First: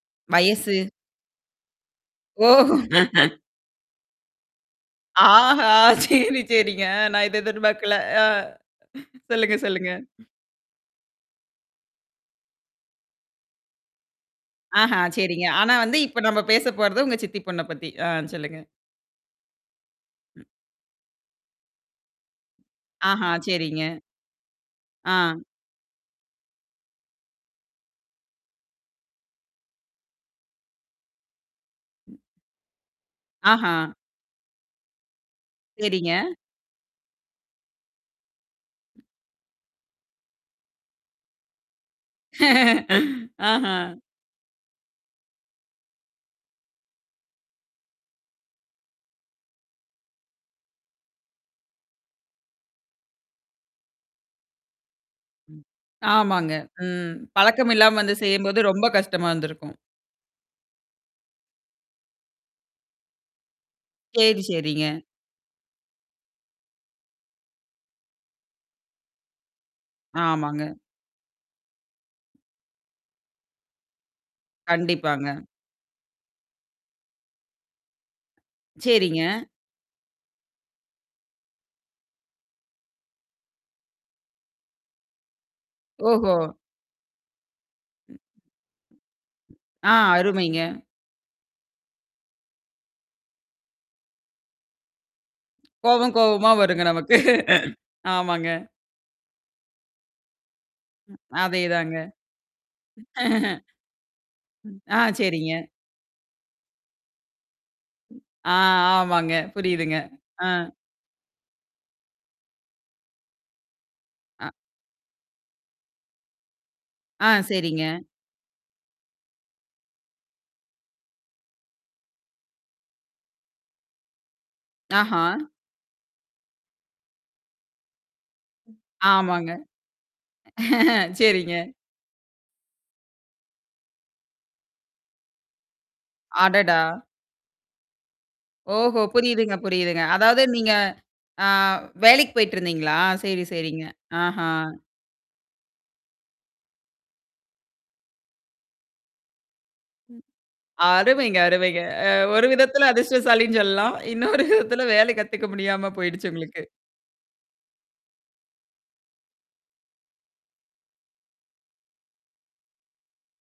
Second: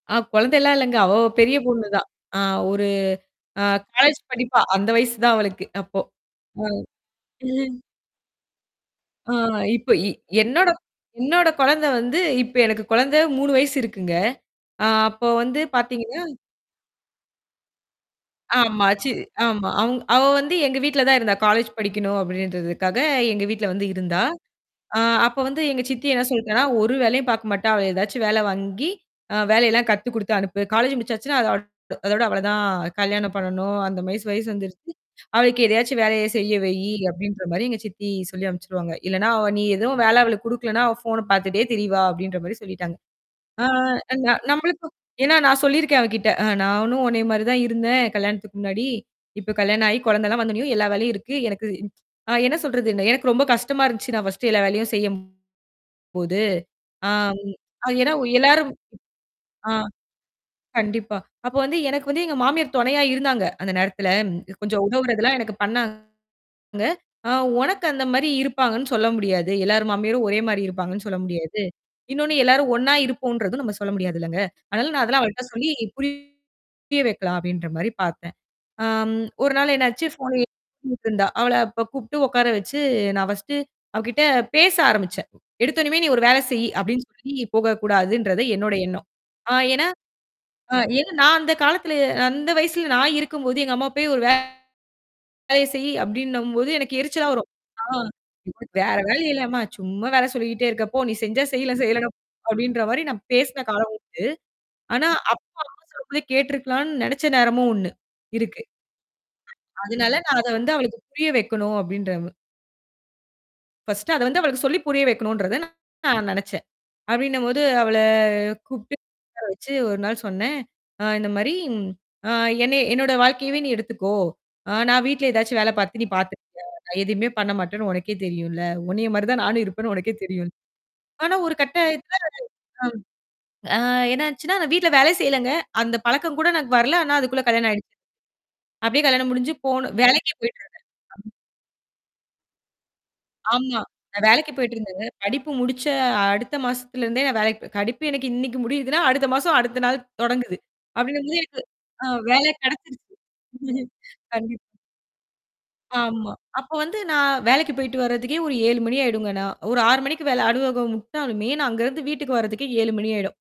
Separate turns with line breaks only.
ஆ கொழந்தைல்லாம்
வயசு.
இல்லங்க. அவ பெரிய பொண்ணுதான் ஆ
ஓஹ்!
ஒரு ஆ காலேஜ் படிப்பா, அந்த வயசு தான் அவளுக்கு
ஆஹா!
அப்போ,
சரி, சரிங்க. அ நான் இத
ம். ம்.
எதிர்பாக்கல. ஆ
ஆ
சொல்லுங்க, சொல்லுங்க.
இப்ப இ என்னோட என்னோட கொழந்த வந்து இப்ப எனக்கு குழந்த 3 வயசு இருக்குங்க. ஆ
ஆஹ
அப்போ
சரிங்க.
வந்து
ஆனா வந்து, இப்ப
பாத்தீங்கன்னா,
நம்ம பேச போறது உங்க சித்தி பொண்ண பத்தி. ஆ சொல்லுங்க.
ஆமா, சி ஆமா. அவங் அவ வந்து எங்க வீட்ல தான் இருந்தா காலேஜ் படிக்கணும் அப்படின்றதுக்காக,
ஆஹ!
எங்க வீட்ல
சேரிங்க.
வந்து இருந்தா. ஆ அப்ப
ஆ.
வந்து எங்க சித்தி என்ன சொல்ட்டான்னா ஒரு வேலையும் பாக்க மாட்டா. அவள ஏதாச்சும் வேல வாங்கி, அ வேலையெல்லாம் கத்து குடுத்து அனுப்பு காலேஜ் முடிச்சாச்சுன்னா, அத அவ அதோட அவ்வளவுதான் கல்யாணம் பண்ணணும்.
ஆஹா!
அந்த [unintelligible] வயசு வந்துருச்சு, அவளுக்கு எதையாச்சும்
சேரிங்க.
வேலைய செய்ய வை. அப்டின்ற மாரி எங்க சித்தி சொல்லி அனுப்பிச்சுருவாங்க. இல்லனா நீ எதுவும் வேலை அவளுக்கு குடுக்கலன்னா, அவ ஃபோன பாத்துட்டே திரிவா அப்டின்ற மாரி சொல்லிட்டாங்க. ஆ
ஆஹா!
நன் நம்மளுக்கு ஏன்னா, நான் சொல்லியிருக்கேன் அவகிட்ட. நானும் உன்னைய மாரி தான் இருந்தேன், கல்யாணத்துக்கு முன்னாடி. இப்ப கல்யாணம் ஆயி குழந்தெல்லாம் வந்தோனயும், எல்லா வேலையும் இருக்கு. எனக்கு ஆ என்ன சொல்றதுன எனக்கு ரொம்ப கஷ்டமா இருந்துச்சு. நான் ஃபர்ஸ்ட்டு எல்லா வேலையும் செய்யம் போது.
ஆமாங்க. ம்
அம்
பழக்கம்
அ
இல்லாம
ஏன்னா,
வந்து செய்யும்போது,
எல்லாரும்
ரொம்ப கஷ்டமா
ஆ.
இருந்திருக்கும்.
கண்டிப்பா. அப்போ வந்து எனக்கு வந்து எங்க மாமியார் தொணையா இருந்தாங்க, அந்த நேரத்துல.
சேரி,
கொஞ்சம்
சேரிங்க.
உதவுறதெல்லாம் எனக்கு பண்ணாங்க. அ உனக்கு அந்த மாரி இருப்பாங்கன்னு சொல்ல முடியாது. எல்லார் மாமியாரும் ஒரே
ஆமாங்க.
மாரி இருப்பாங்கன்னு சொல்ல முடியாது. இன்னொன்னு எல்லாரும் ஒண்ணா இருப்போங்கறதும், நம்ம சொல்ல முடியாதுல்லங்க. ஆனாலும் நான் அதெல்லாம்
கண்டிப்பாங்க.
அவள்ட்ட சொல்லி புரிய வைக்கலாம் அப்டின்ற மாரி பாத்தேன். ஆ.
சேரிங்க.
1 நாள் என்னாச்சு? ஃபோன் [unintelligible] இருந்தா. அவள அப்ப கூப்பிட்டு உட்கார வச்சு, நான் ஃபர்ஸ்ட்டு அவகிட்ட பேச ஆரம்பிச்சேன். எடுத்தோன்னிமே நீ ஒரு
ஓஹோ!
வேலை செய்யி, அப்டின்னு சொல்லி போகக்கூடாதுன்றது என்னோட எண்ணம். ஆ ஏன்னா
ஆ, அருமைங்க.
அ ஏன்னா நான் அந்த காலத்துல அந்த வயசுல நான் இருக்கும்போது, எங்க அம்மா போய் ஒரு வேலைய செய்யி
கோவம், கோவமா
அப்டின்னும்போது
வருங்க
எனக்கு
நமக்கு.
எரிச்சலா வரும். ஆ
ஆமாங்க.
உனக்கு வேற வேல இல்லயாம்மா? சும்மா வேல சொல்லிக்கிட்டே இருக்க? போ! நீ செஞ்சா செய்யி,
அதேதாங்க.
செய்யலனா போ, அப்படின்ற மாரி நான் பேசின காலம் உண்டு.
ஆ,
ஆனா, அப்ப
சரிங்க.
அவங்க சொல்றத கேட்டுருக்கலாம்ன்னு நெனச்ச நேரமும் ஒண்ணு
ஆ,
இருக்கு
ஆமாங்க. புரியுதுங்க.
அதனால, நான்
அ.
அத வந்து அவளுக்கு புரிய வைக்கணும் அப்டின்ற [unintelligible] ஃபர்ஸ்ட்டு அத வந்து
அ
அவளுக்கு சொல்லி புரிய வைக்கணுன்றது நான் நெனச்சேன்.
ஆ,
அப்டின்னும்போது அவள
சரிங்க.
கூப்பிட்டு, உக்கார வச்சு 1 நாள் சொன்னேன். ஆ இந்த மாரி அ என்ன என்னோட வாழ்க்கையவே நீ எடுத்துக்கோ! ஆ நான்
ஆஹ!
வீட்ல ஏதாச்சும் வேல பாத்து, நீ பாத்துருக்கியா? நான் எதையுமே பண்ண மாட்டேன்னு உனக்கே தெரியும்ல. உன்னைய மாரி தான்
ஆமாங்க.
நானும் இருப்பேன்னு உனக்கே தெரியும். ஆனா ஒரு
சேரிங்க.
கட்டத்துல ஆ என்னாச்சுன்னா நான் வீட்ல வேலை செய்யலங்க. அந்த பழக்கம் கூட எனக்கு
அடடா!
வரல. ஆனா அதுக்குள்ள கல்யாணம் ஆயிடுச்சு.
ஓஹோ!
அப்டியே கல்யாணம் முடிஞ்சு
புரியுதுங்க,
போணும்
புரியுதுங்க.
வேலைக்கு
அதாவது
போயிட்டு
நீங்க,
இருந்தேன். ம்.
ஆ வேலைக்கு போயிட்டுருந்தீங்களா? சரி,
ஆமா.
சரிங்க.
நான்
ஆஹ!
வேலைக்கு போயிட்டுருந்தேங்க. படிப்பு முடிச்ச அடுத்த மாசத்தில இருந்தே, நான் வேலைக்கு போ படிப்பு எனக்கு இன்னைக்கி முடியுதுன்னா, அடுத்த மாசம், அடுத்த நாள் தொடங்குது.
அருமைங்க,
அப்டிங்கும்போது,
அருமைங்க.
ஆ
அ ஒரு
வேல
விதத்துல
கெடைச்சருச்சு.
அதிர்ஷ்டசாலின்னு சொல்லலாம். இன்னொரு
கண்டிப்பா
விதத்தல வேலை கத்துக்க முடியாம
ஆமா.
போயிடுச்சு உங்களுக்கு.
அப்போ வந்து நான் வேலைக்கு போய்ட்டு வர்றதுக்கே ஒரு 7 மணி ஆயிடுங்க நான் ஒரு 6 மணிக்கு மேல அலுவலகம் வுட்டாலுமே, நான் அங்கருந்து வீட்டுக்கு வர்றதுக்கே 7 மணி ஆயிடும்.